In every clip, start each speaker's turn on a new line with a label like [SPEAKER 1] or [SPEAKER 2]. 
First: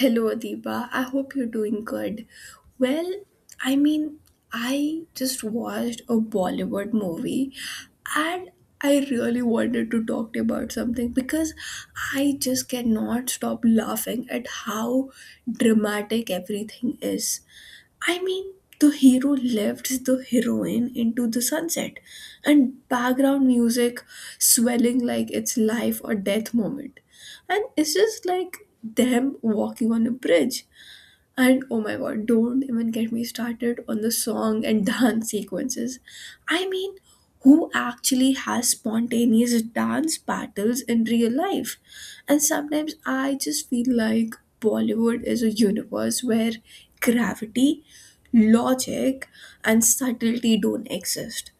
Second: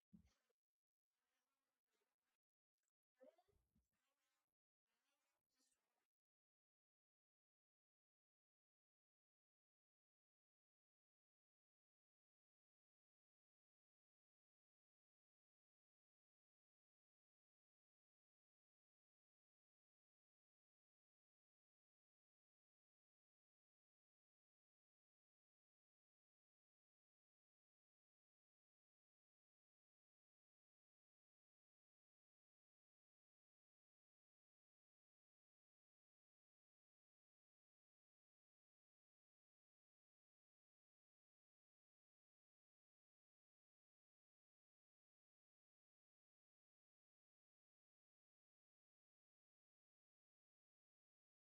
[SPEAKER 1] Hello, Adiba. I hope you're doing good. Well, I mean, I just watched a Bollywood movie and I really wanted to talk to you about something because I just cannot stop laughing at how dramatic everything is. I mean, the hero lifts the heroine into the sunset, and background music swelling like it's life or death moment. And it's just like them walking on a bridge. And oh my god, don't even get me started on the song and dance sequences. I mean, who actually has spontaneous dance battles in real life? And sometimes I just feel like Bollywood is a universe where gravity, logic, and subtlety don't exist.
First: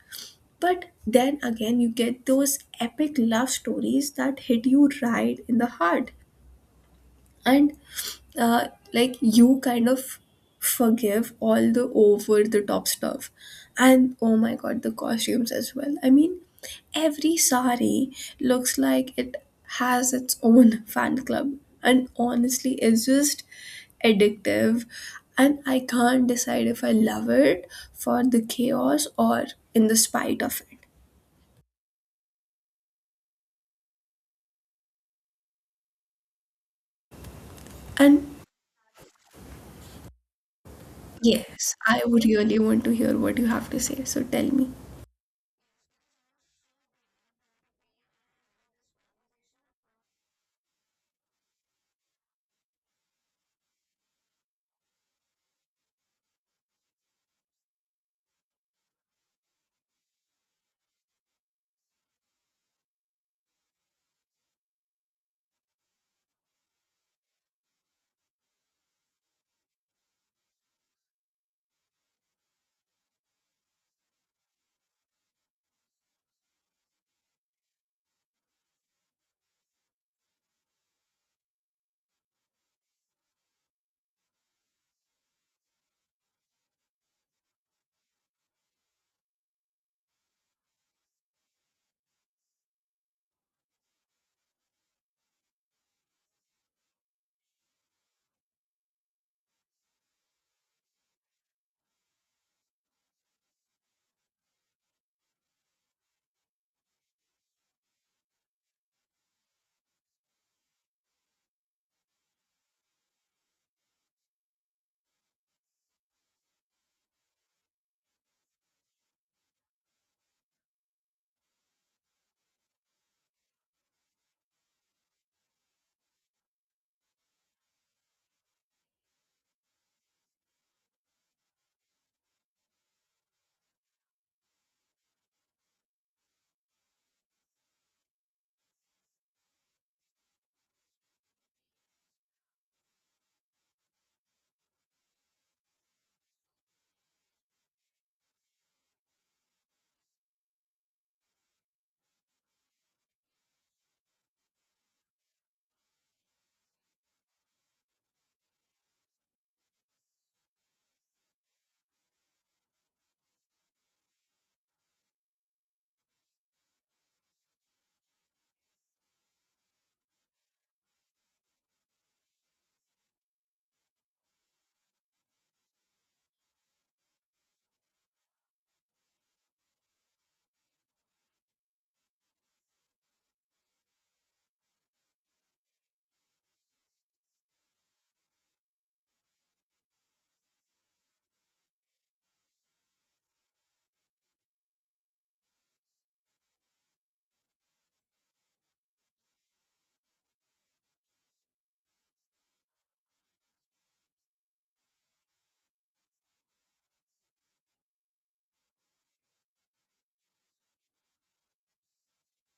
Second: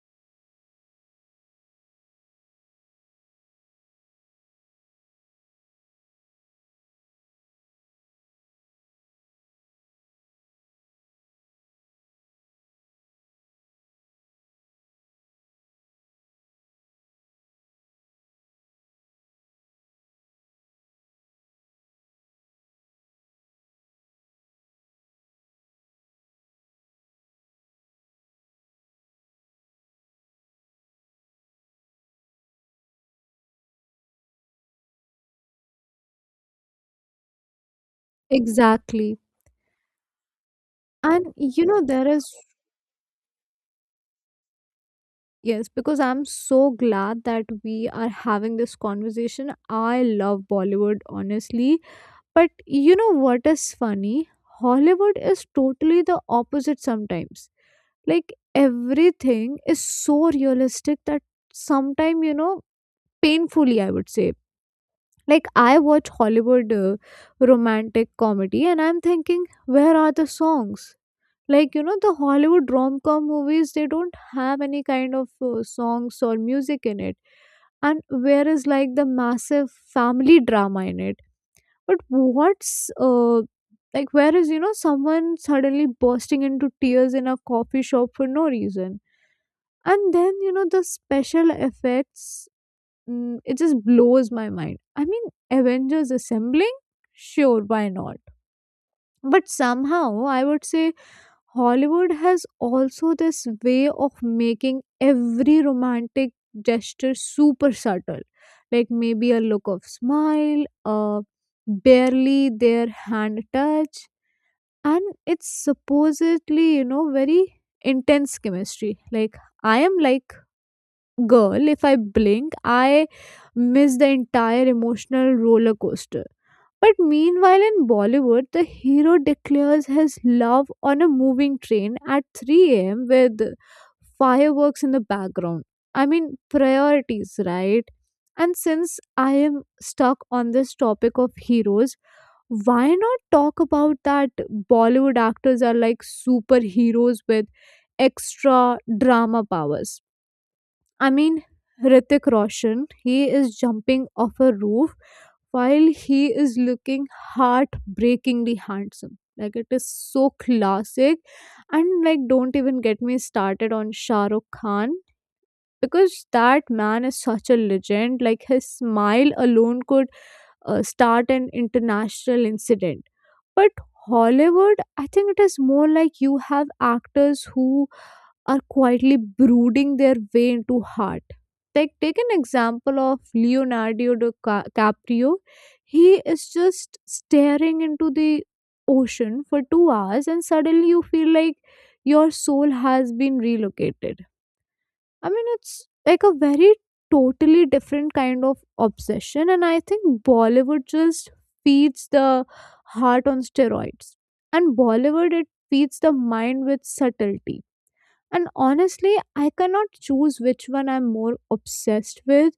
[SPEAKER 1] But then again, you get those epic love stories that hit you right in the heart and like you kind of forgive all the over the top stuff. And oh my god, the costumes as well. I mean, every sari looks like it has its own fan club. And honestly, it's just addictive, and I can't decide if I love it for the chaos or in the spite of it. And
[SPEAKER 2] Exactly. And you
[SPEAKER 1] yes,
[SPEAKER 2] know,
[SPEAKER 1] I
[SPEAKER 2] there
[SPEAKER 1] would
[SPEAKER 2] is,
[SPEAKER 1] really want to hear what you have to say, so tell me.
[SPEAKER 2] yes, because I'm so glad that we are having this conversation. I love Bollywood, honestly. But you know what is funny? Hollywood is totally the opposite sometimes. Like everything is so realistic that sometimes, painfully, I would say. Like I watch Hollywood romantic comedy and I'm thinking, where are the songs? Like the Hollywood rom-com movies, they don't have any kind of songs or music in it, and whereas like the massive family drama in it. But what's like whereas someone suddenly bursting into tears in a coffee shop for no reason, and then the special effects, it just blows my mind. I mean, Avengers assembling, sure, why not? But somehow I would say Hollywood has also this way of making every romantic gesture super subtle, like maybe a look of smile, a barely their hand touch, and it's, supposedly, very intense chemistry. Like, I am like, girl, if I blink, I miss the entire emotional roller coaster. But meanwhile, in Bollywood, the hero declares his love on a moving train at 3 am with fireworks in the background. I mean, priorities, right? And since I am stuck on this topic of heroes, why not talk about that? Bollywood actors are like superheroes with extra drama powers? I mean, Ritik Roshan, he is jumping off a roof while he is looking heartbreakingly handsome. Like it is so classic, and like don't even get me started on Shah Rukh Khan, because that man is such a legend. Like his smile alone could start an international incident. But Hollywood, I think it is more like you have actors who are quietly brooding their way into heart. Like take an example of Leonardo DiCaprio. He is just staring into the ocean for 2 hours, and suddenly you feel like your soul has been relocated. I mean, it's like a very totally different kind of obsession, and I think Bollywood just feeds the heart on steroids. And Bollywood, it feeds the mind with subtlety. And honestly, I cannot choose which one I'm more obsessed with.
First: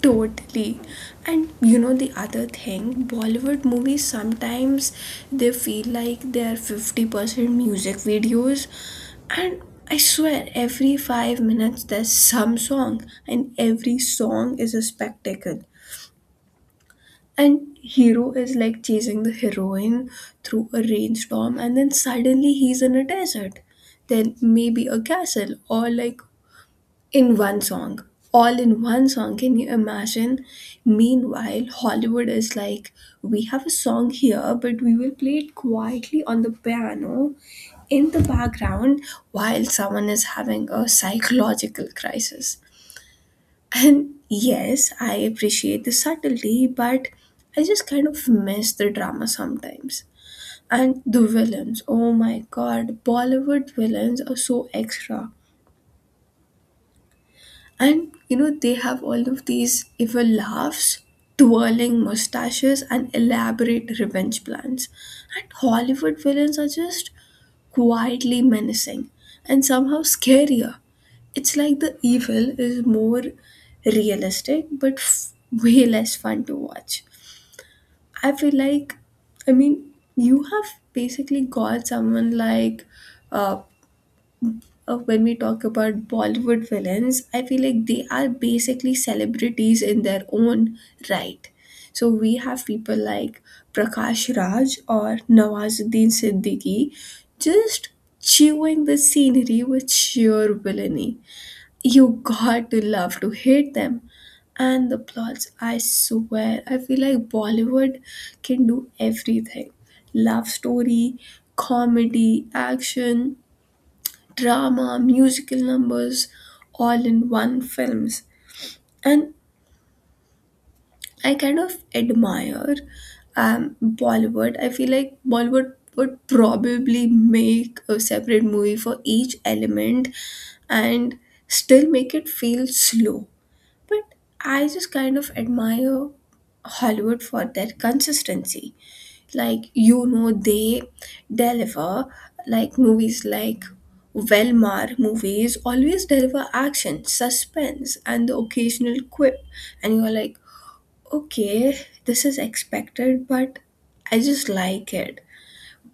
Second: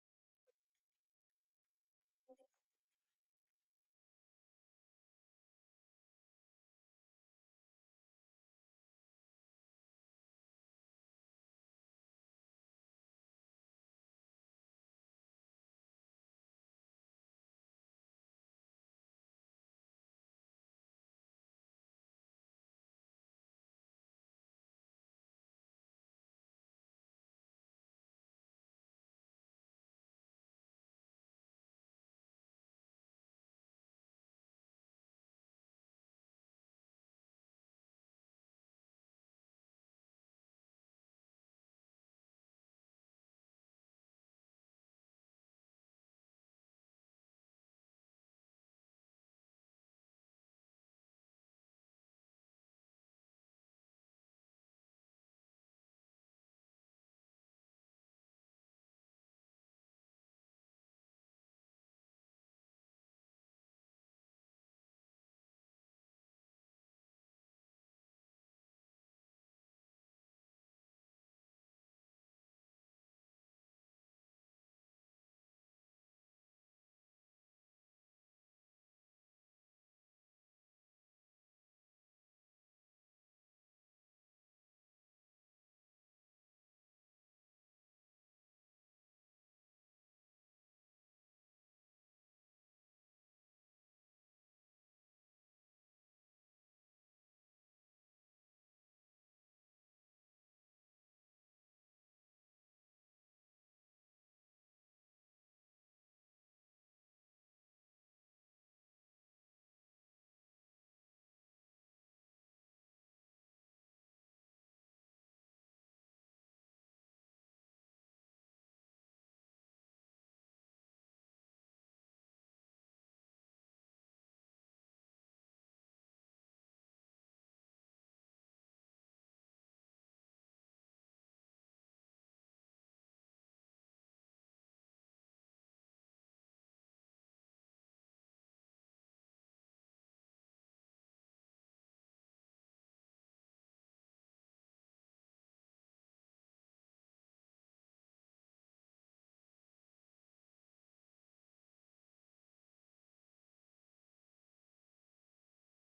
[SPEAKER 1] Totally. And you know the other thing, Bollywood movies sometimes they feel like they're 50% music videos, and I swear every 5 minutes there's some song and every song is a spectacle. And hero is like chasing the heroine through a rainstorm and then suddenly he's in a desert. Then maybe a castle, or like in one song, all in one song, can you imagine? Meanwhile, Hollywood is like, we have a song here but we will play it quietly on the piano in the background while someone is having a psychological crisis. And yes, I appreciate the subtlety, but I just kind of miss the drama sometimes. And the villains, oh my god, Bollywood villains are so extra. And you know, they have all of these evil laughs, twirling mustaches, and elaborate revenge plans. And Hollywood villains are just quietly menacing and somehow scarier. It's like the evil is more realistic but way less fun to watch. I feel like, I mean, you have basically got someone like uh, when we talk about Bollywood villains, I feel like they are basically celebrities in their own right. So we have people like Prakash Raj or Nawazuddin Siddiqui just chewing the scenery with sheer villainy. You got to love to hate them. And the plots, I swear, I feel like Bollywood can do everything: love story, comedy, action drama, musical numbers, all in one films. And I kind of admire Bollywood. I feel like Bollywood would probably make a separate movie for each element and still make it feel slow. But I just kind of admire Hollywood for their consistency. Like, you know, they deliver, like movies like Velmar movies always deliver action, suspense, and the occasional quip. And you're like, okay, this is expected, but I just like it.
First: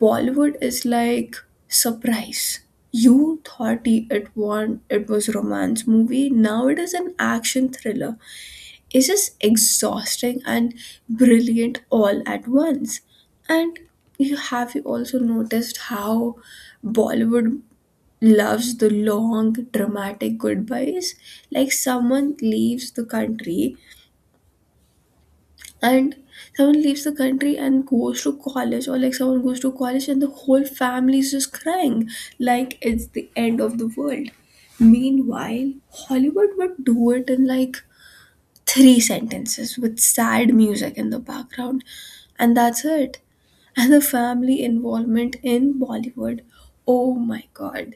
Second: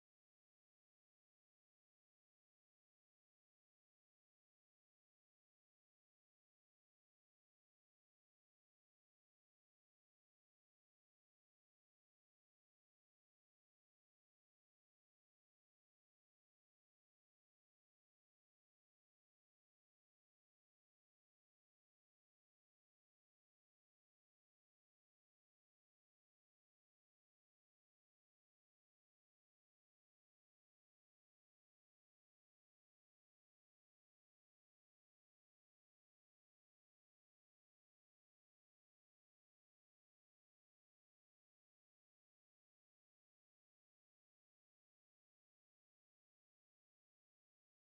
[SPEAKER 1] Bollywood is like, surprise. You thought it was romance movie. Now it is an action thriller. Is just exhausting and brilliant all at once. And you have you also noticed how Bollywood loves the long dramatic goodbyes? Like someone leaves the country and someone leaves the country and goes to college, or like someone goes to college and the whole family is just crying like it's the end of the world. Meanwhile, Hollywood would do it in like three sentences with sad music in the background, and that's it. And the family involvement in Bollywood, oh my god,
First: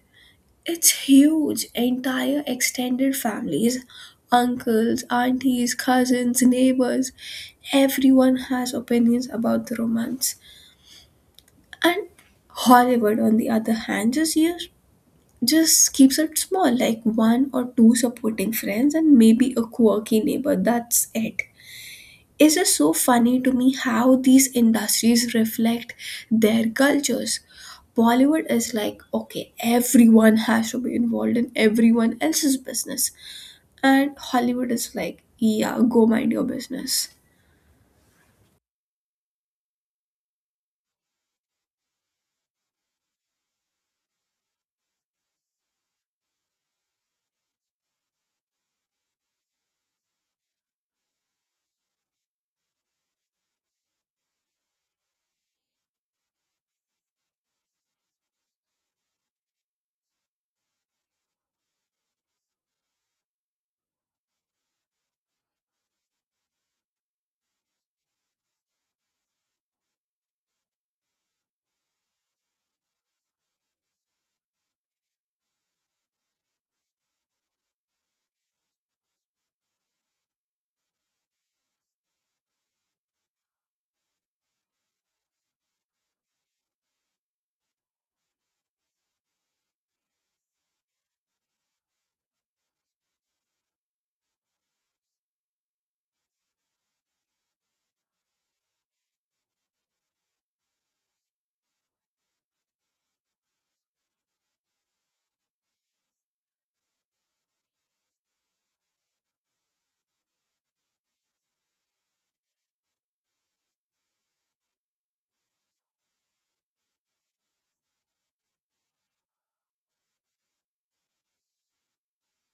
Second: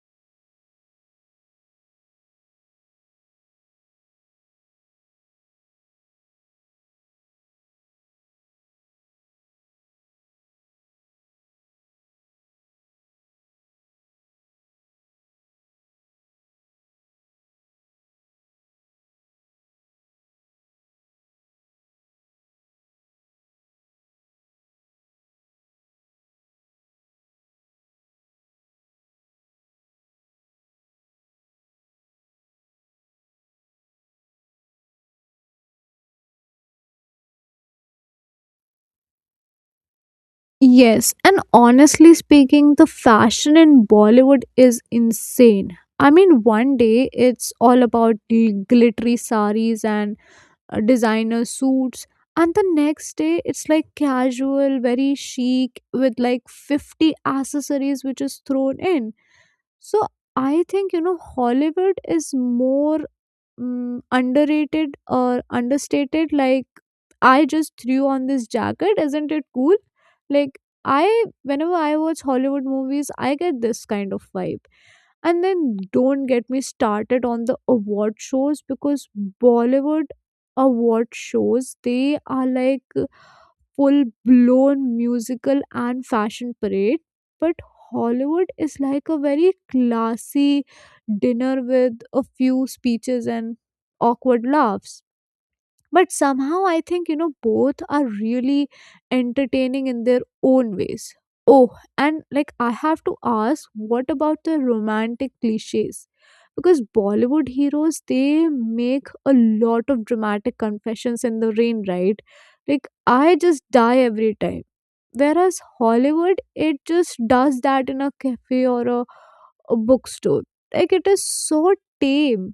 [SPEAKER 1] it's huge. Entire extended families, uncles, aunties, cousins, neighbors, everyone has opinions about the romance. And Hollywood, on the other hand, just use, just keeps it small, like one or two supporting friends and maybe a quirky neighbor. That's it. It's just so funny to me how these industries reflect their cultures. Bollywood is like, okay, everyone has to be involved in everyone else's business. And Hollywood is like, yeah, go mind your business.
[SPEAKER 2] Yes, and honestly speaking, the fashion in Bollywood is insane. I mean, one day it's all about glittery saris and designer suits, and the next day it's like casual very chic with like 50 accessories which is thrown in. So I think Hollywood is more, mm underrated or understated, like I just threw on this jacket, isn't it cool? Like, I whenever I watch Hollywood movies I get this kind of vibe. And then don't get me started on the award shows, because Bollywood award shows, they are like full blown musical and fashion parade, but Hollywood is like a very classy dinner with a few speeches and awkward laughs. But somehow I think both are really entertaining in their own ways. Oh, and like I have to ask, what about the romantic cliches? Because Bollywood heroes, they make a lot of dramatic confessions in the rain, right? Like, I just die every time. Whereas Hollywood, it just does that in a cafe or a bookstore. Like it is so tame.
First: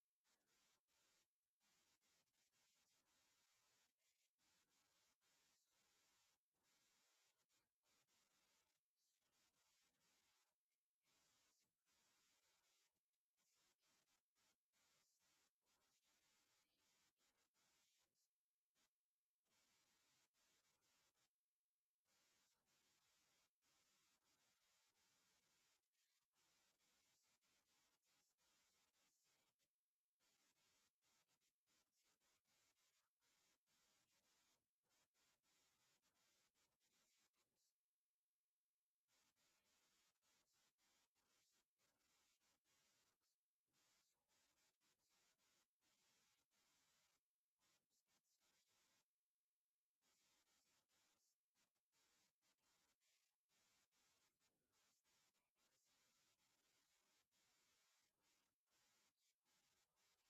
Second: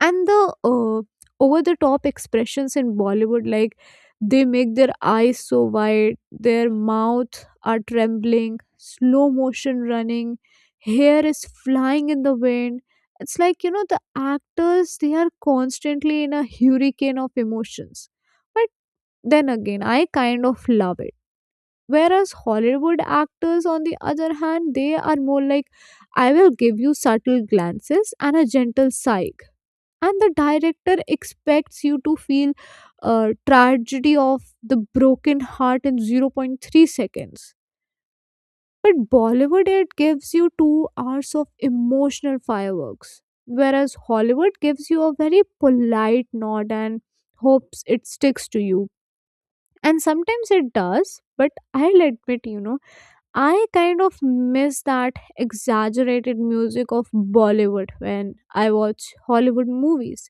[SPEAKER 2] And the over the top expressions in Bollywood, like they make their eyes so wide, their mouth are trembling, slow motion running, hair is flying in the wind. It's like the actors, they are constantly in a hurricane of emotions. But then again I kind of love it. Whereas Hollywood actors on the other hand, they are more like, I will give you subtle glances and a gentle sigh, and the director expects you to feel tragedy of the broken heart in zero point 0.3 seconds. But Bollywood, it gives you 2 hours of emotional fireworks, whereas Hollywood gives you a very polite nod and hopes it sticks to you, and sometimes it does. But I'll admit, I kind of miss that exaggerated music of Bollywood when I watch Hollywood movies.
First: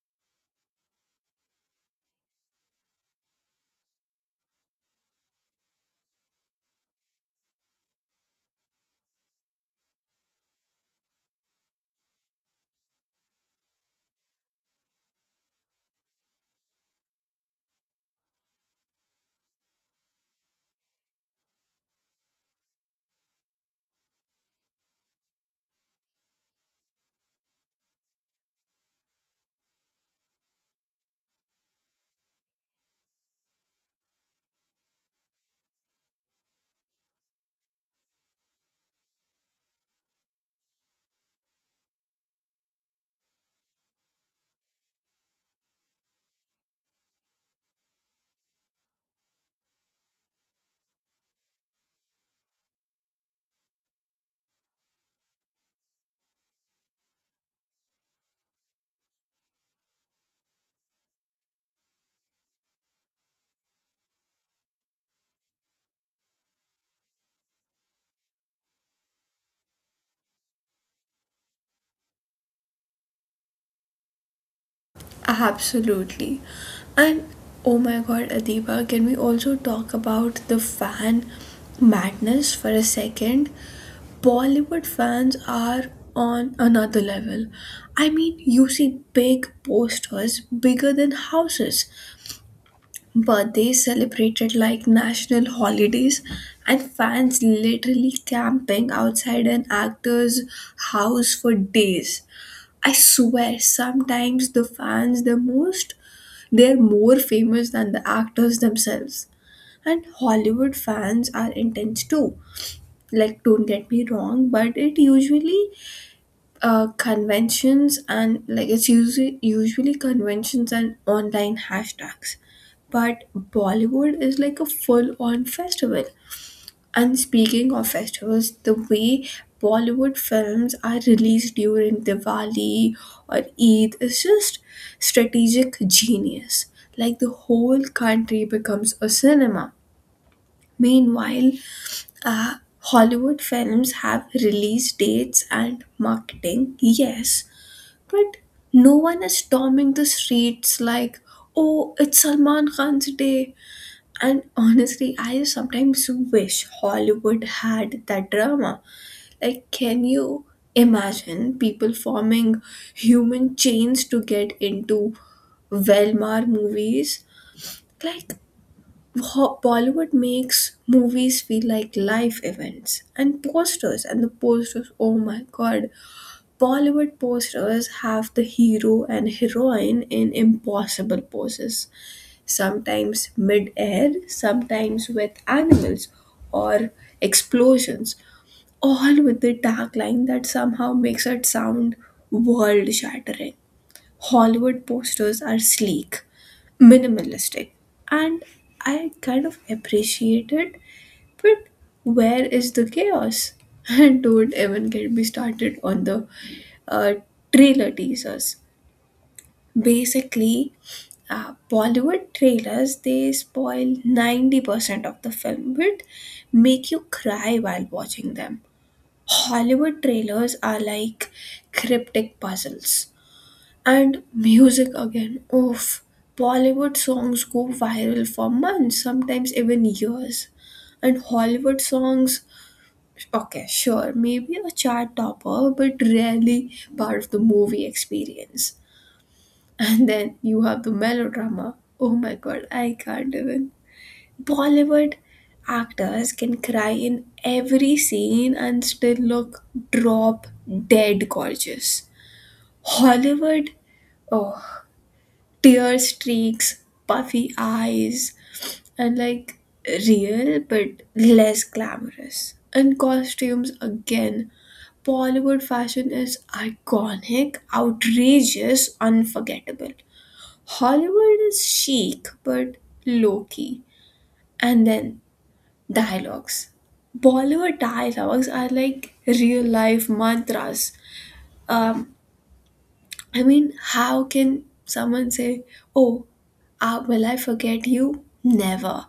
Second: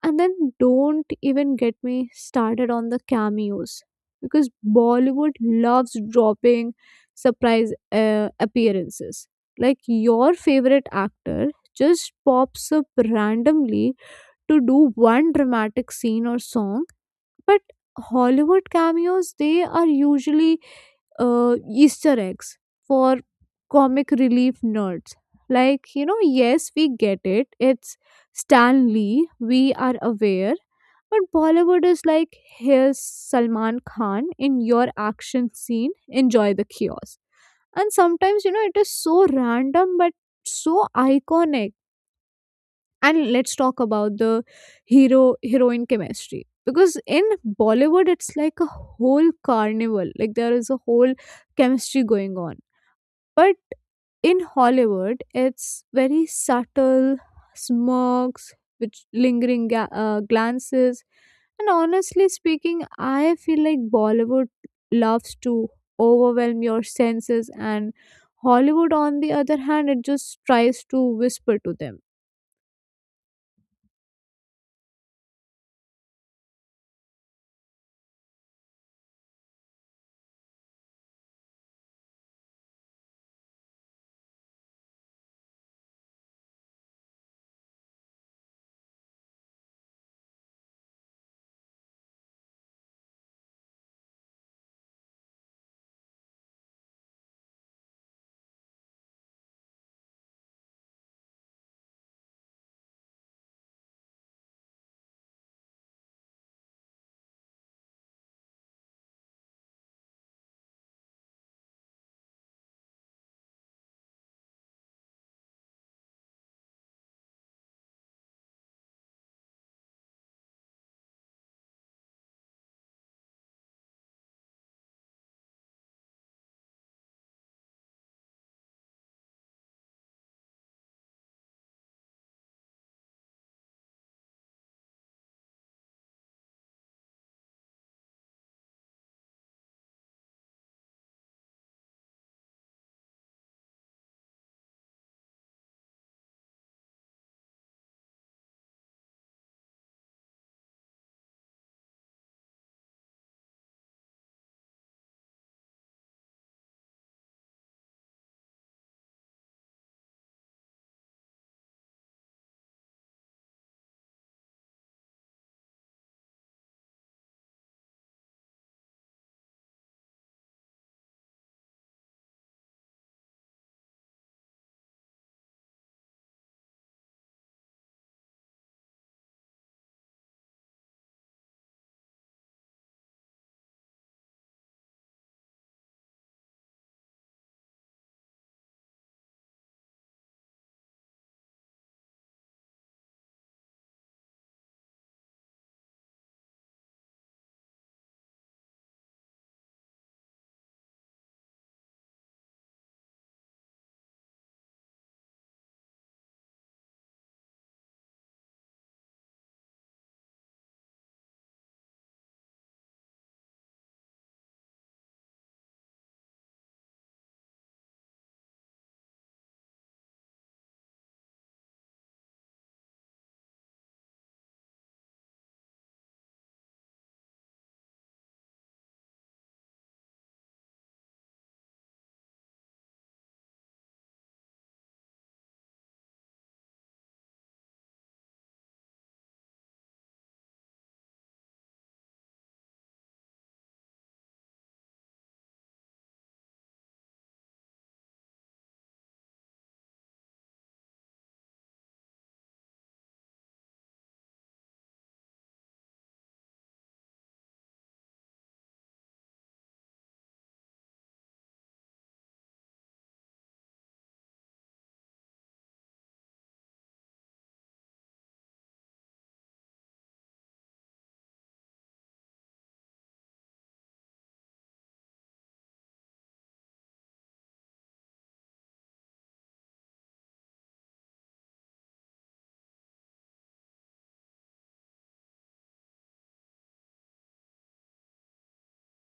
[SPEAKER 2] And then don't even get me started on the cameos, because Bollywood loves dropping surprise appearances. Like your favorite actor just pops up randomly to do one dramatic scene or song. But Hollywood cameos, they are usually Easter eggs for comic relief nerds. Like, yes, we get it. It's Stan Lee. We are aware. But Bollywood is like, here's Salman Khan in your action scene. Enjoy the chaos. And sometimes, it is so random but so iconic. And let's talk about the hero heroine chemistry, because in Bollywood it's like a whole carnival, like there is a whole chemistry going on. But in Hollywood it's very subtle smirks, which lingering glances. And honestly speaking, I feel like Bollywood loves to overwhelm your senses, and Hollywood on the other hand, it just tries to whisper to them.
[SPEAKER 1] Absolutely. And oh my god, Adiba, can we also talk about the fan madness for a second? Bollywood fans are on another level. I mean, you see big posters bigger than houses, birthdays celebrated like national holidays, and fans literally camping outside an actor's house for days. I swear, sometimes the fans, the most, they're more famous than the actors themselves. And Hollywood fans are intense too. Like, don't get me wrong, but it usually conventions, and like it's usually conventions and online hashtags. But Bollywood is like a full on festival. And speaking of festivals, the way Bollywood films are released during Diwali or Eid is just strategic genius. Like the whole country becomes a cinema. Meanwhile, uh, Hollywood films have release dates and marketing, yes, but no one is storming the streets like, oh, it's Salman Khan's day. And honestly, I sometimes wish Hollywood had that drama. Like, can you imagine people forming human chains to get into Velmar movies? Like, Bollywood makes movies feel like live events. And posters, and the posters, oh my god, Bollywood posters have the hero and heroine in impossible poses, sometimes mid air, sometimes with animals or explosions, all with the tagline that somehow makes it sound world shattering. Hollywood posters are sleek, minimalistic, and I kind of appreciate it, but where is the chaos? And don't even get me started on the uh, trailer teasers. Basically, Bollywood trailers they spoil 90% of the film but make you cry while watching them. Hollywood trailers are like cryptic puzzles. And music again. Oof. Bollywood songs go viral for months, sometimes even years, and Hollywood songs, okay, sure, maybe a chart topper, but rarely part of the movie experience. And then you have the melodrama. Oh my god, I can't even. Bollywood actors can cry in every scene and still look drop dead gorgeous. Hollywood, oh, tear streaks, puffy eyes, and like real but less glamorous. And costumes again, Bollywood fashion is iconic, outrageous, unforgettable. Hollywood is chic but low key. And then dialogues. Bollywood dialogues are like real life mantras. Um, I mean, how can someone say, oh, will I forget you? Never.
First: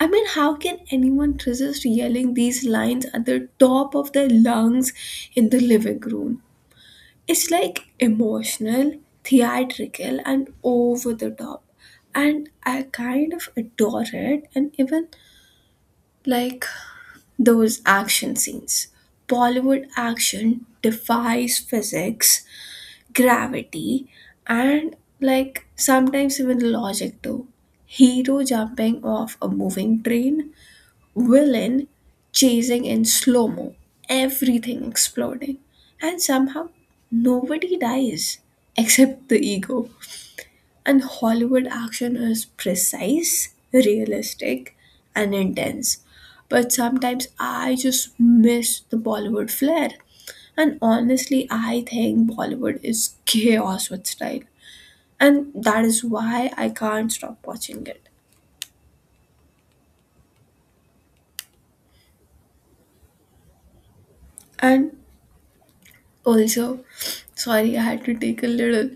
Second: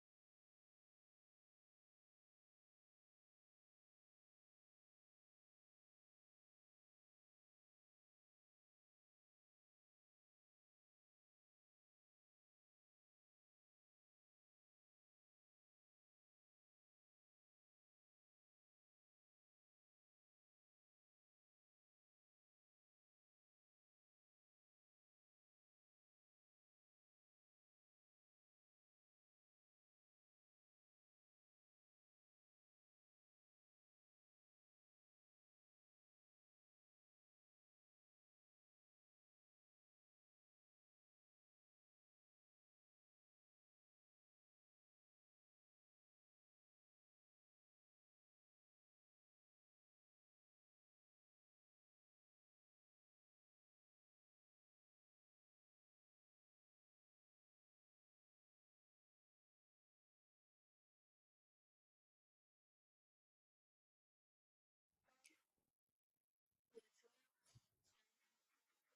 [SPEAKER 1] I mean, how can anyone resist yelling these lines at the top of their lungs in the living room? It's like emotional, theatrical, and over the top. And I kind of adore it. And even like those action scenes. Bollywood action defies physics, gravity, and like sometimes even logic too. Hero jumping off a moving train, villain chasing in slow mo, everything exploding, and somehow nobody dies except the ego. And Hollywood action is precise, realistic, and intense. But sometimes I just miss the Bollywood flair. And honestly, I think Bollywood is chaos with style. And that is why I can't stop watching it. And also, sorry, I had to take a little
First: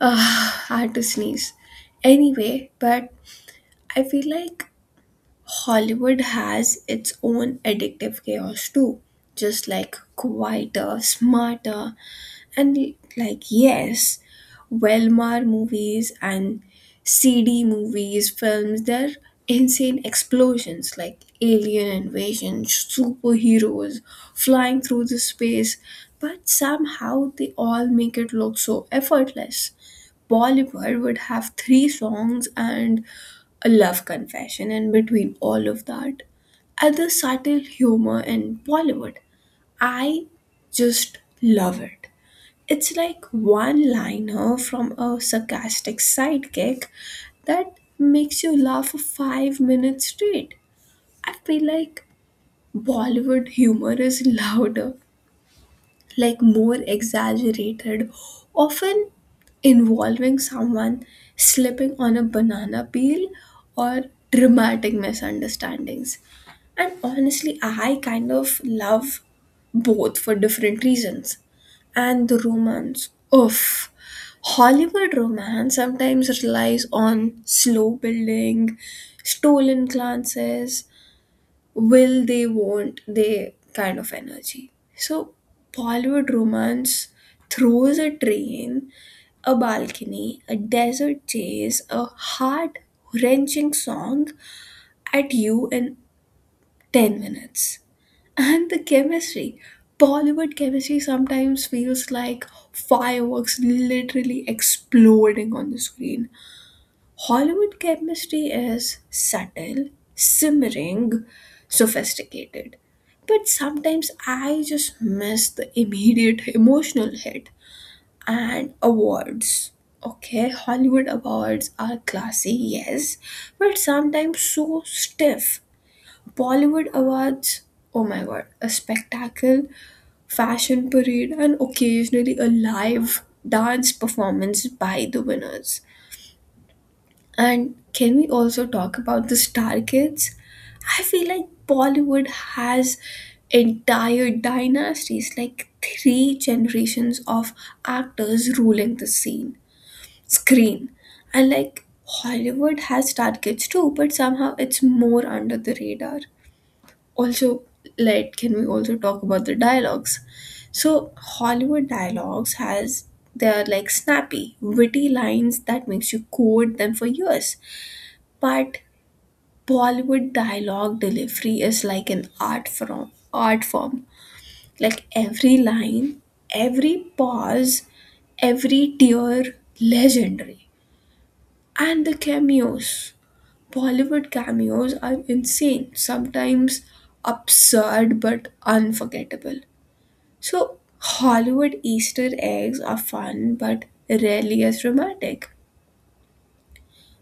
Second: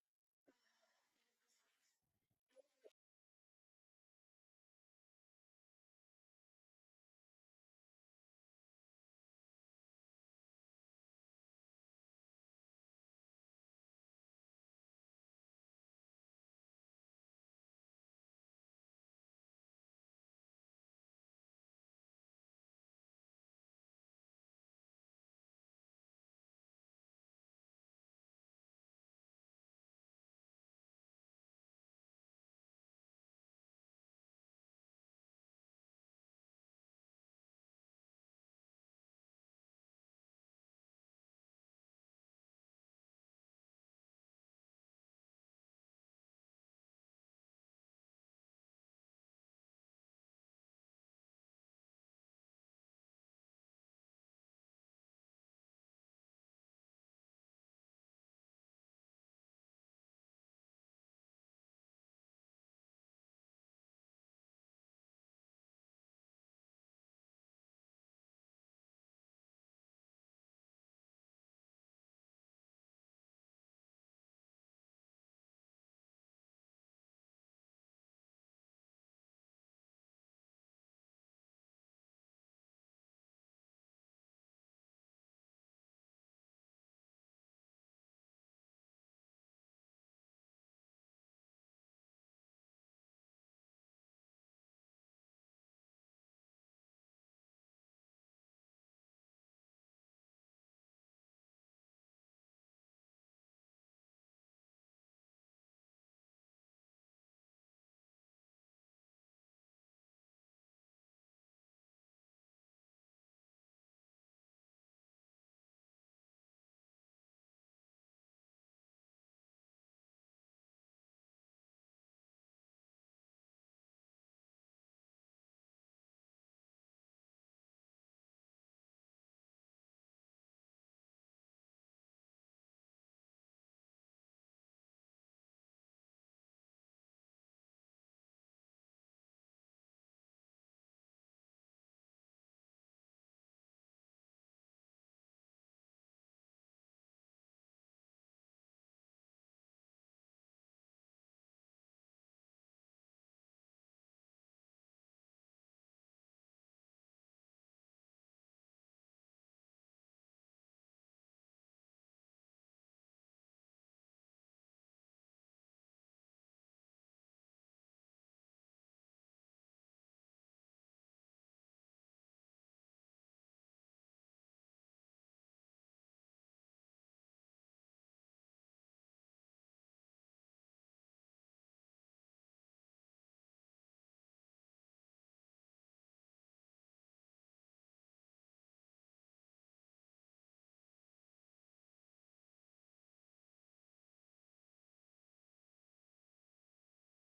[SPEAKER 1] ugh, I had to sneeze. Anyway, but I feel like Hollywood has its own addictive chaos too. Just like quieter, smarter, and like, yes, Velmar movies and CD movies, films, they're insane explosions like alien invasion, superheroes flying through the space, but somehow they all make it look so effortless. Bollywood would have three songs and a love confession in between all of that. Other subtle humor in Bollywood. I just love it. It's like one liner from a sarcastic sidekick that makes you laugh for 5 minutes straight. I feel like Bollywood humor is louder, like more exaggerated, often involving someone slipping on a banana peel or dramatic misunderstandings. And honestly, I kind of love both for different reasons. And the romance. Oof. Hollywood romance sometimes relies on slow building, stolen glances, will they, won't they kind of energy. So Bollywood romance throws a train, a balcony, a desert chase, a heart wrenching song at you in 10 minutes. And the chemistry. Bollywood chemistry sometimes feels like fireworks literally exploding on the screen. Hollywood chemistry is subtle, simmering, sophisticated. But sometimes I just miss the immediate emotional hit. And awards. Okay, Hollywood awards are classy, yes, but sometimes so stiff. Bollywood awards, oh my god, a spectacle, fashion parade, and occasionally a live dance performance by the winners. And can we also talk about the star kids? I feel like Bollywood has entire dynasties, like three generations of actors ruling the scene, screen. And like Hollywood has star kids too, but somehow it's more under the radar. Also, like, can we also talk about the dialogues? So Hollywood dialogues has, they are like snappy witty lines that makes you quote them for years. But Bollywood dialogue delivery is like an art form. Like every line, every pause, every tear legendary. And the cameos, Bollywood cameos are insane, sometimes absurd but unforgettable. So Hollywood Easter eggs are fun but rarely as dramatic.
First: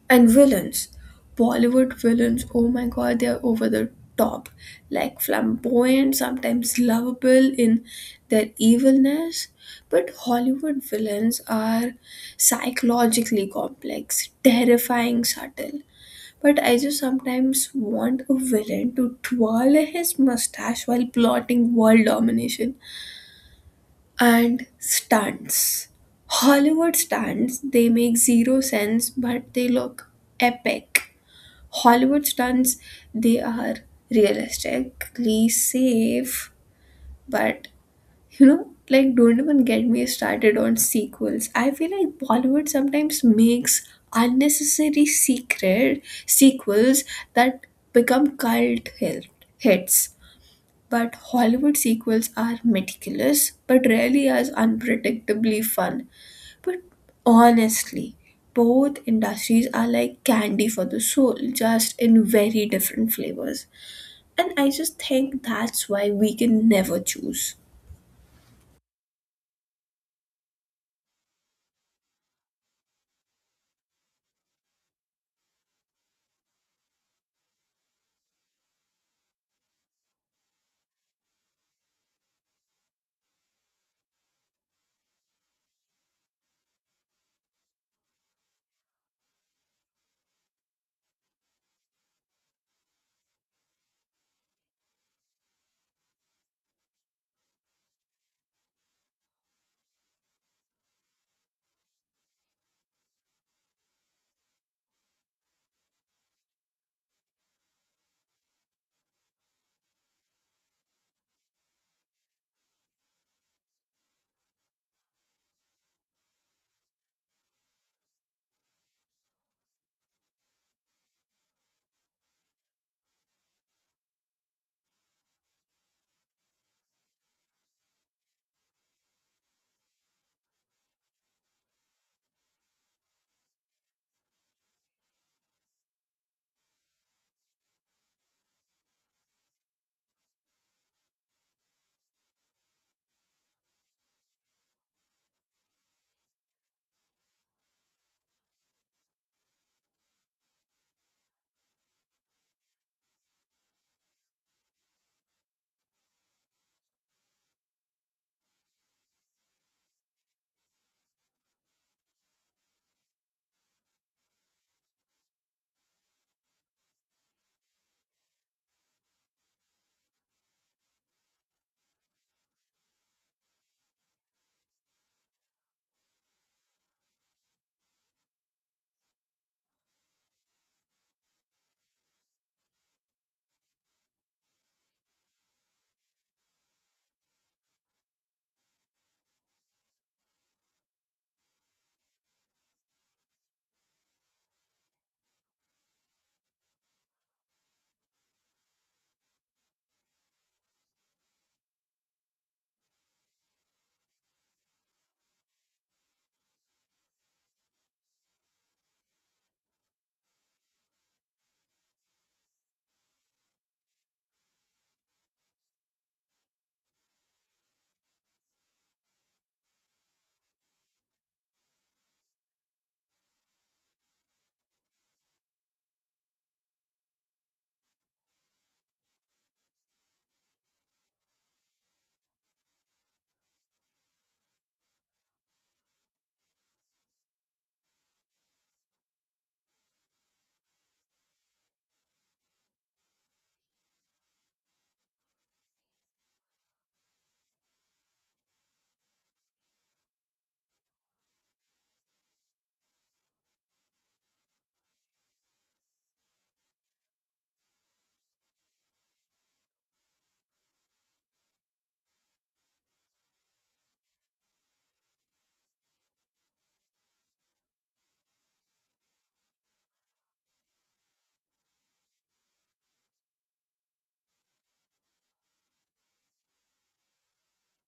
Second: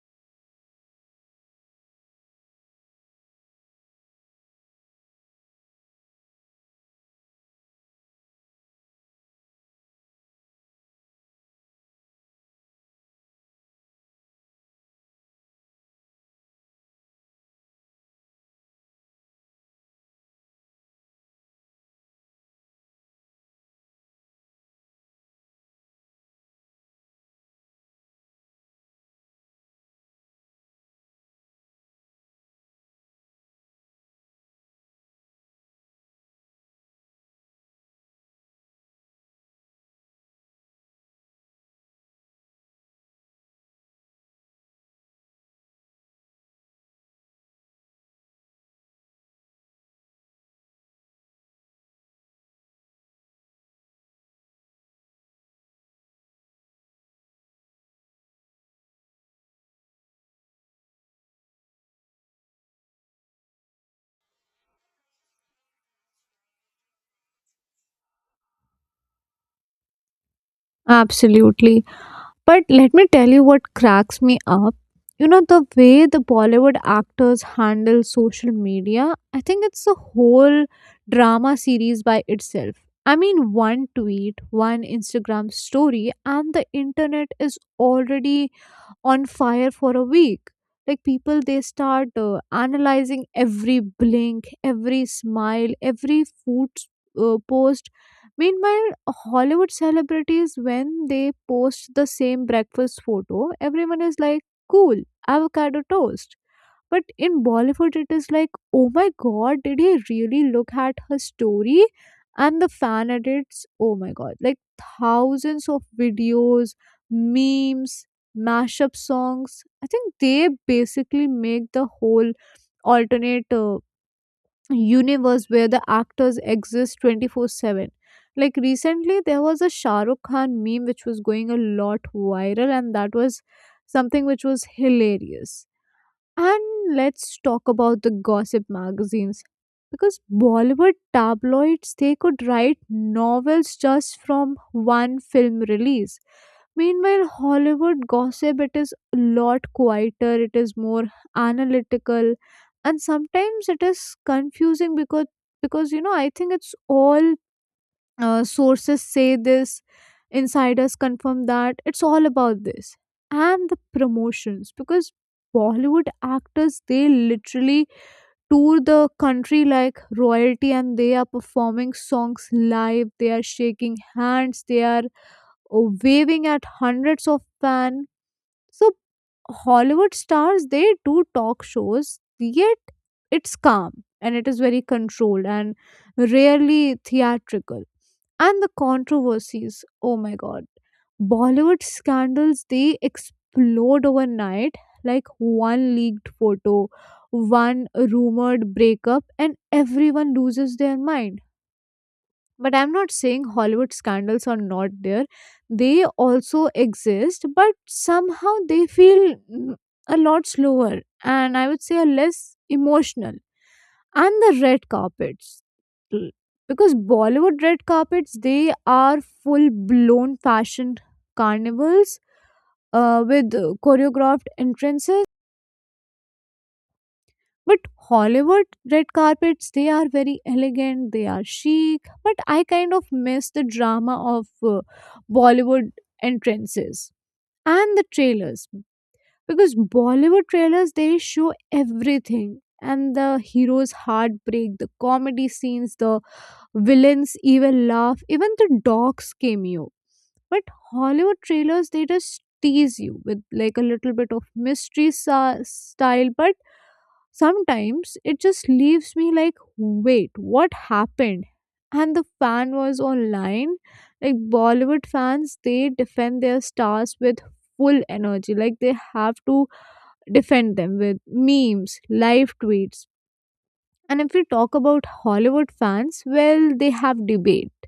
[SPEAKER 1] And villains, Bollywood villains, oh my god, they are over the top. Like flamboyant, sometimes lovable in their evilness. But Hollywood villains are psychologically complex, terrifying, subtle. But I just sometimes want a villain to twirl his mustache while plotting world domination. And stunts. Hollywood stunts, they make zero sense, but they look epic. Hollywood stunts, they are realistically safe, but you know, like, don't even get me started on sequels. I feel like Bollywood sometimes makes unnecessary secret sequels that become hits. But Hollywood sequels are meticulous, but rarely as unpredictably fun. But honestly, both industries are like candy for the soul, just in very different flavors. And I just think that's why we can never choose.
[SPEAKER 2] Absolutely. But let me tell you what cracks me up. You know, the way the Bollywood actors handle social media, I think it's a whole drama series by itself. I mean, one tweet, one Instagram story, and the internet is already on fire for a week. Like people they start analyzing every blink, every smile, every food post. Meanwhile, Hollywood celebrities, when they post the same breakfast photo, everyone is like, cool, avocado toast. But in Bollywood it is like, oh my god, did he really look at her story? And the fan edits, oh my god, like thousands of videos, memes, mashup songs. I think they basically make the whole alternate universe where the actors exist 24/7. Like recently, there was a Shah Rukh Khan meme which was going a lot viral, and that was something which was hilarious. And let's talk about the gossip magazines. Because Bollywood tabloids, they could write novels just from one film release. Meanwhile, Hollywood gossip, it is a lot quieter, it is more analytical, and sometimes it is confusing, because I think it's all sources say this, insiders confirm that. It's all about this. And the promotions, because Bollywood actors they literally tour the country like royalty, and they are performing songs live, they are shaking hands, they are waving at hundreds of fans. So Hollywood stars, they do talk shows, yet it's calm and it is very controlled and rarely theatrical. And the controversies, oh my god, Bollywood scandals, they explode overnight, like one leaked photo, one rumored breakup, and everyone loses their mind. But I'm not saying Hollywood scandals are not there, they also exist, but somehow they feel, mm, a lot slower, and I would say a less emotional. And the red carpets, L- because Bollywood red carpets, they are full blown fashion carnivals, with choreographed entrances. But Hollywood red carpets, they are very elegant, they are chic, but I kind of miss the drama of uh, Bollywood entrances. And the trailers, because Bollywood trailers, they show everything, and the hero's heartbreak, the comedy scenes, the villains even laugh, even the dogs cameo. But Hollywood trailers, they just tease you with like a little bit of mystery style. But sometimes it just leaves me like, wait, what happened? And the fan was online, like Bollywood fans, they defend their stars with full energy, like they have to defend them with memes, live tweets. And if we talk about Hollywood fans, well, they have debate,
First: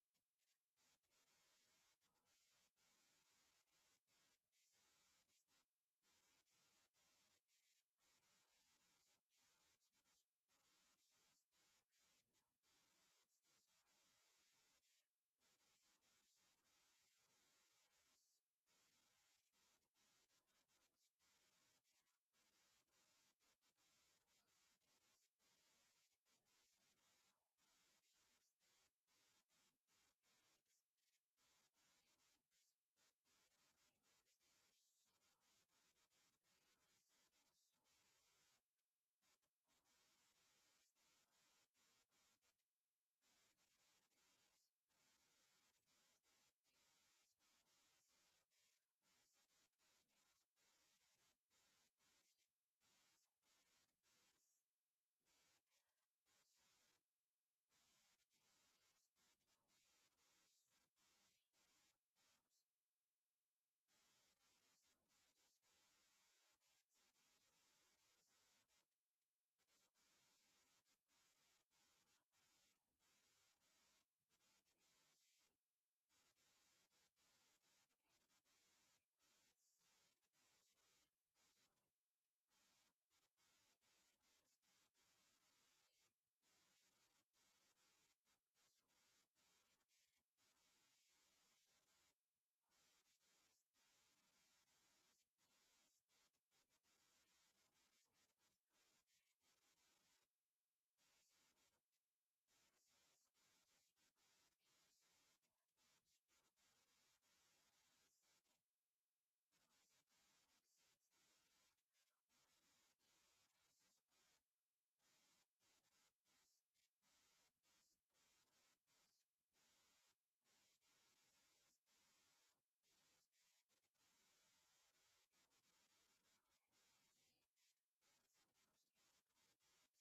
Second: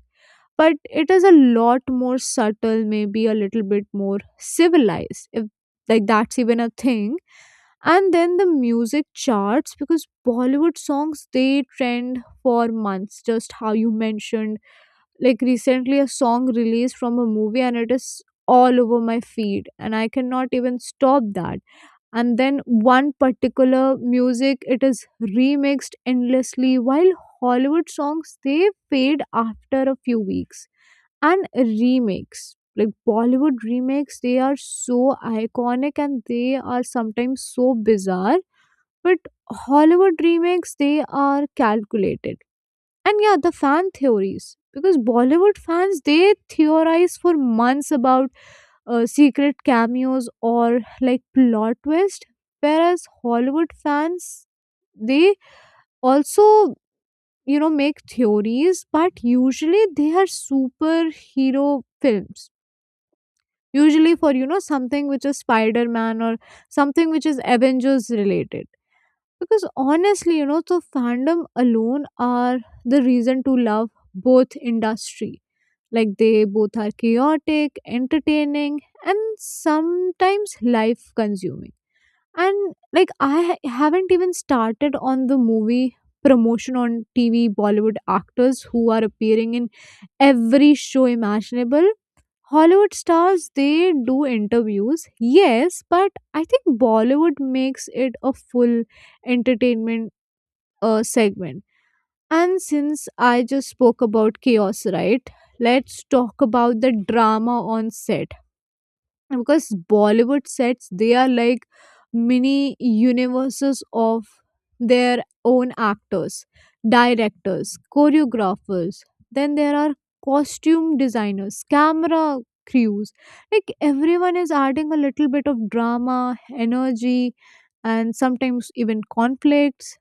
[SPEAKER 2] but it is a lot more subtle, maybe a little bit more civilized, if like that's even a thing. And then the music charts, because Bollywood songs, they trend for months, just how you mentioned. Like recently a song released from a movie and it is all over my feed and I cannot even stop that. And then one particular music, it is remixed endlessly, while Hollywood songs, they fade after a few weeks. And remakes, like Bollywood remakes, they are so iconic and they are sometimes so bizarre. But Hollywood remakes, they are calculated. And yeah, the fan theories, because Bollywood fans, they theorize for months about secret cameos or like plot twist. Whereas Hollywood fans, they also make theories, but usually they are superhero films, usually for something which is Spider-Man or something which is Avengers related. Because honestly the fandom alone are the reason to love both industry. Like they both are chaotic, entertaining, and sometimes life consuming. And like I haven't even started on the movie promotion on TV. Bollywood actors who are appearing in every show imaginable. Hollywood stars, they do interviews, yes, but I think Bollywood makes it a full entertainment segment. And since I just spoke about chaos, right? Let's talk about the drama on set, because Bollywood sets, they are like mini universes of their own. Actors, directors, choreographers, then there are costume designers, camera crews, like everyone is adding a little bit of drama, energy, and sometimes even conflicts.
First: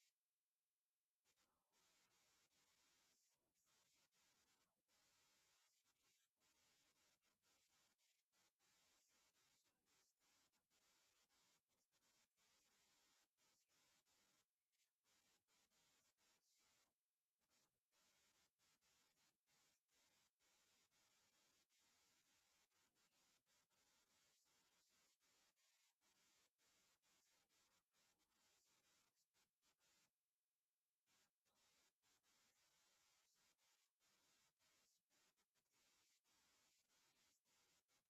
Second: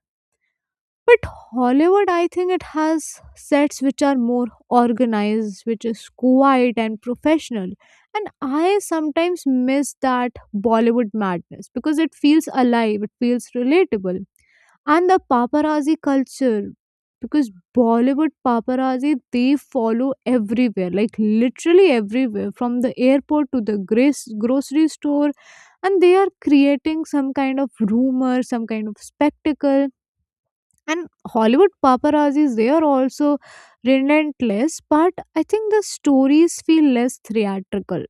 [SPEAKER 2] But Hollywood, I think it has sets which are more organized, which is quiet and professional. And I sometimes miss that Bollywood madness because it feels alive, it feels relatable. And the paparazzi culture, because Bollywood paparazzi, they follow everywhere, like literally everywhere, from the airport to the grocery store. And they are creating some kind of rumor, some kind of spectacle, and Hollywood paparazzis, they are also relentless, but I think the stories feel less theatrical.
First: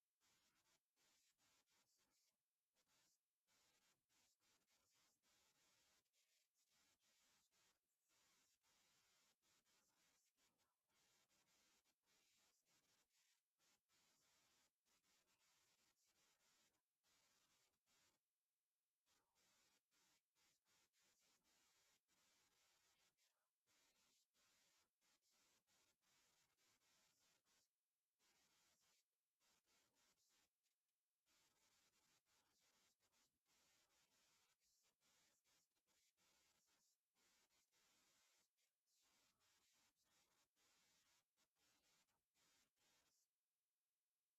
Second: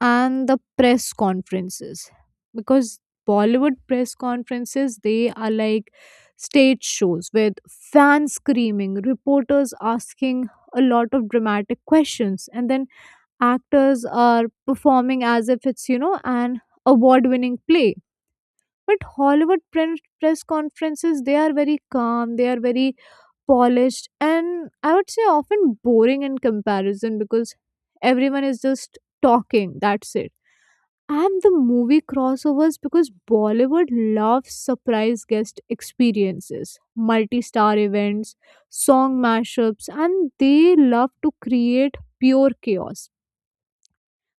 [SPEAKER 2] And the press conferences, because Bollywood press conferences, they are like stage shows with fans screaming, reporters asking a lot of dramatic questions, and then actors are performing as if it's, you know, an award winning play. But Hollywood press conferences, they are very calm, they are very polished, and I would say often boring in comparison, because everyone is just talking. That's it. And the movie crossovers, because Bollywood loves surprise guest experiences, multi star events, song mashups, and they love to create pure chaos.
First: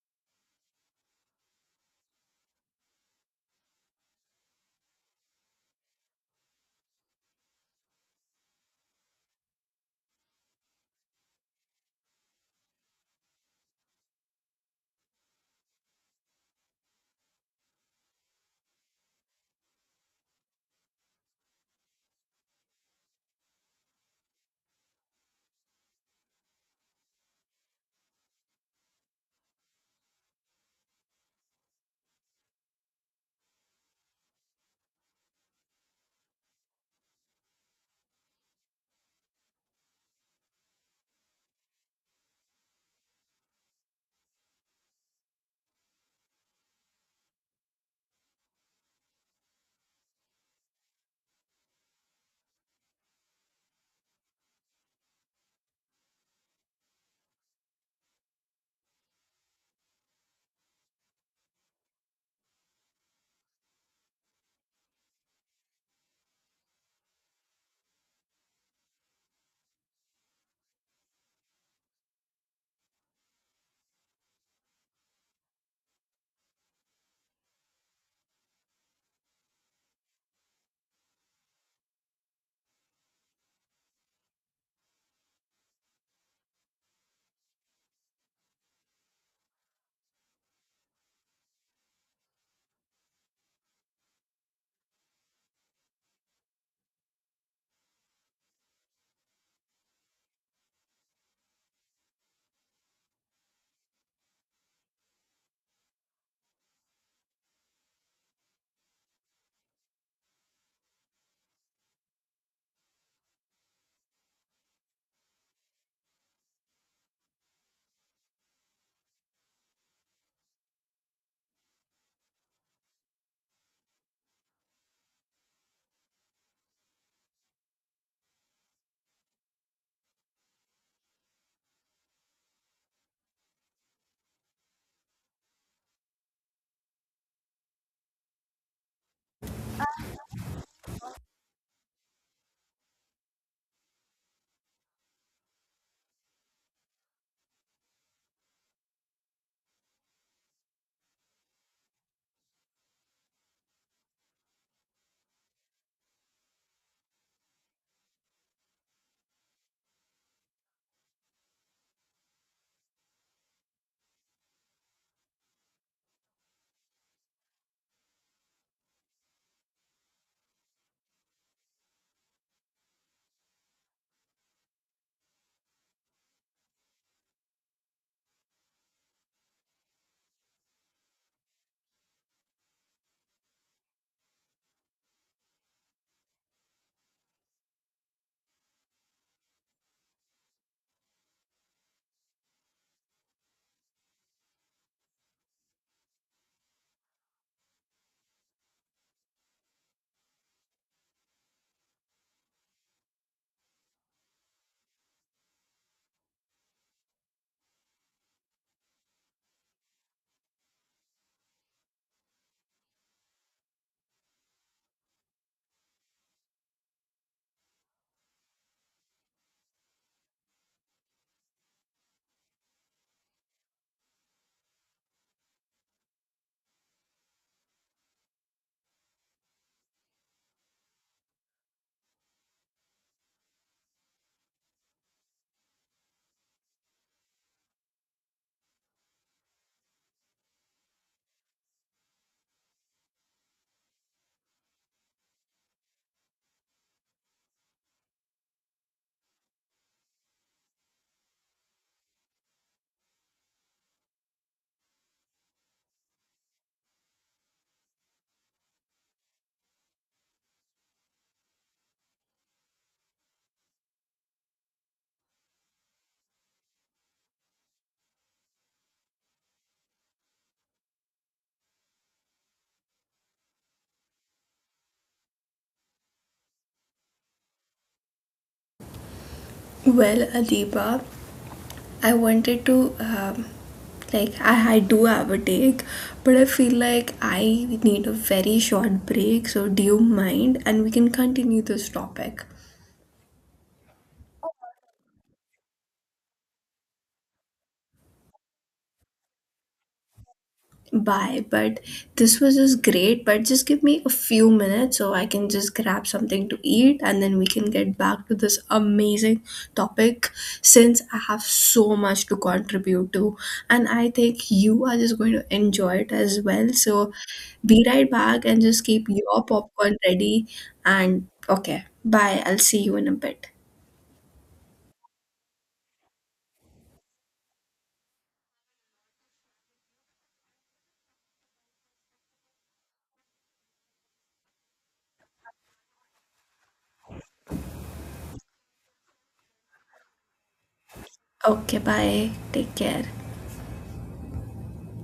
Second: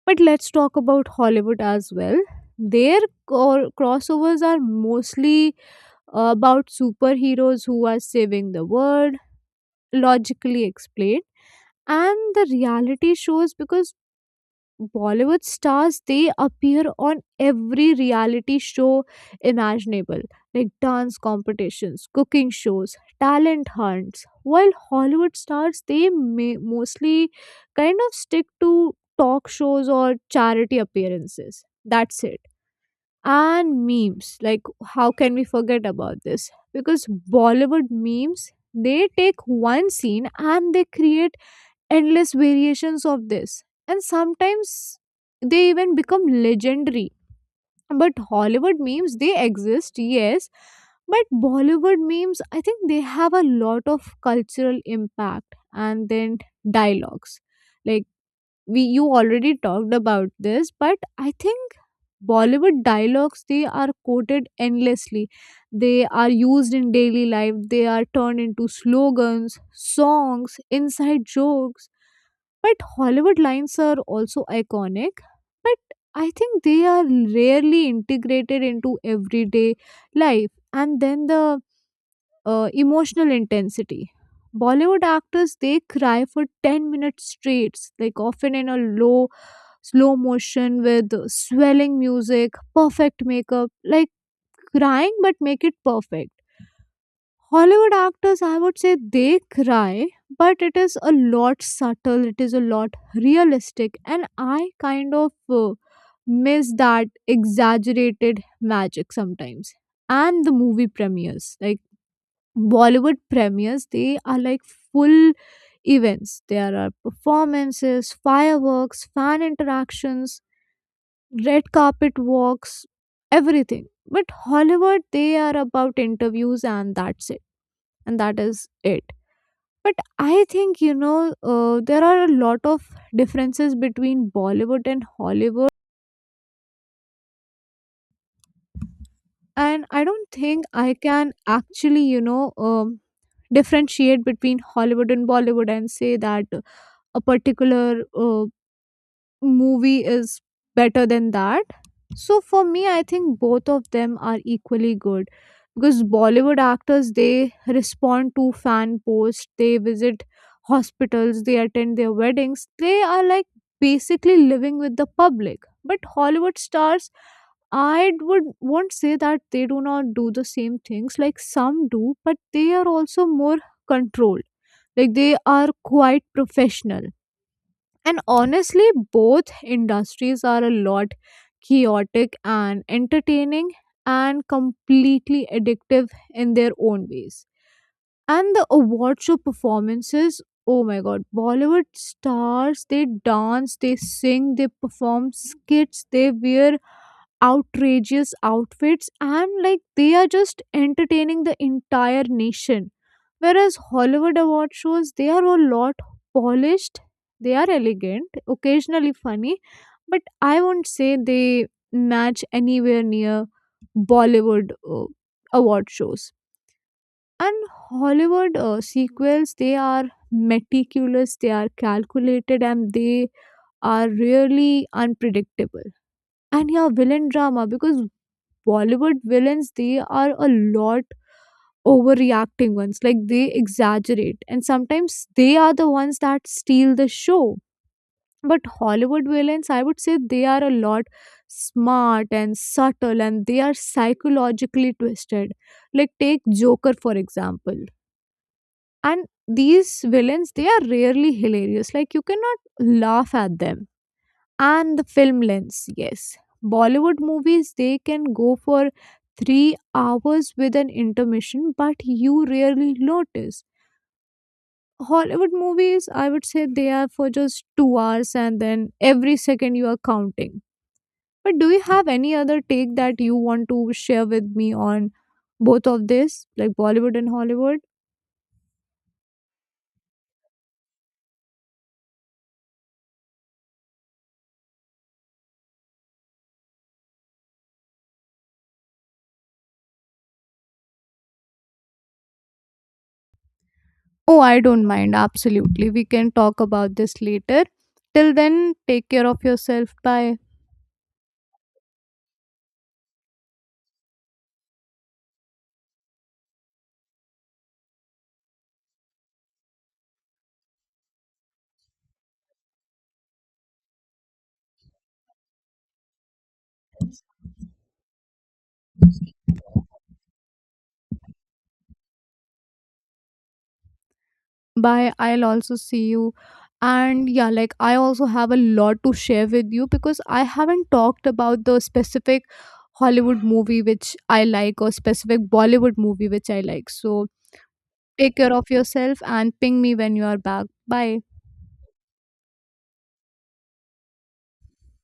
[SPEAKER 2] But let's talk about Hollywood as well. Their crossovers are mostly about superheroes who are saving the world, logically explained. And the reality shows, because Bollywood stars, they appear on every reality show imaginable, like dance competitions, cooking shows, talent hunts, while Hollywood stars, they may mostly kind of stick to talk shows or charity appearances, that's it. And memes, like how can we forget about this, because Bollywood memes, they take one scene and they create endless variations of this, and sometimes they even become legendary. But Hollywood memes, they exist, yes, but Bollywood memes, I think they have a lot of cultural impact. And then dialogues, like we you already talked about this, but I think Bollywood dialogues, they are quoted endlessly. They are used in daily life. They are turned into slogans, songs, inside jokes. But Hollywood lines are also iconic. But I think they are rarely integrated into everyday life. And then the emotional intensity. Bollywood actors, they cry for 10 minutes straight, like often in a low, slow motion with swelling music, perfect makeup, like crying but make it perfect. Hollywood actors, I would say they cry, but it is a lot subtle, it is a lot realistic, and I kind of miss that exaggerated magic sometimes. And the movie premieres, like Bollywood premieres, they are like full events. There are performances, fireworks, fan interactions, red carpet walks, everything. But Hollywood, they are about interviews and that's it. And that is it. But I think, you know, there are a lot of differences between Bollywood and Hollywood. And I don't think I can actually, you know, differentiate between Hollywood and Bollywood and say that a particular movie is better than that. So for me, I think both of them are equally good, because Bollywood actors, they respond to fan posts, they visit hospitals, they attend their weddings. They are like basically living with the public. But Hollywood stars, I would won't say that they do not do the same things, like some do, but they are also more controlled. Like, they are quite professional. And honestly, both industries are a lot chaotic and entertaining and completely addictive in their own ways. And the award show performances, oh my god, Bollywood stars, they dance, they sing, they perform skits, they wear outrageous outfits, and like they are just entertaining the entire nation, whereas Hollywood award shows, they are a lot polished, they are elegant, occasionally funny, but I won't say they match anywhere near Bollywood award shows. And Hollywood sequels, they are meticulous, they are calculated, and they are really unpredictable. And yeah, villain drama, because Bollywood villains, they are a lot overreacting ones. Like, they exaggerate, and sometimes they are the ones that steal the show. But Hollywood villains, I would say they are a lot smart and subtle, and they are psychologically twisted. Like, take Joker for example. And these villains, they are rarely hilarious. Like, you cannot laugh at them. And the film length, yes, Bollywood movies, they can go for 3 hours with an intermission, but you rarely notice. Hollywood movies, I would say they are for just 2 hours, and then every second you are counting. But do you have any other take that you want to share with me on both of this, like Bollywood and Hollywood?
[SPEAKER 1] Well, Adiba, I wanted to, like, I do have a take, but I feel like I need a very short break. So do you mind? And we can continue this topic.
[SPEAKER 2] Oh, I don't mind, absolutely, we can talk about this later. Till then, take care of yourself, bye.
[SPEAKER 1] Bye, but this was just great. But just give me a few minutes so I can just grab something to eat and then we can get back to this amazing topic, since I have so much to contribute to. And I think you are just going to enjoy it as well. So be right back and just keep your popcorn ready. And okay, bye. I'll see you in a bit.
[SPEAKER 2] Bye. I'll also see you. And yeah, like I also have a lot to share with you because I haven't talked about the specific Hollywood movie which I like, or specific Bollywood movie which I like. So take care of yourself and ping me when you are back. Bye.
[SPEAKER 1] Okay, bye. Take care.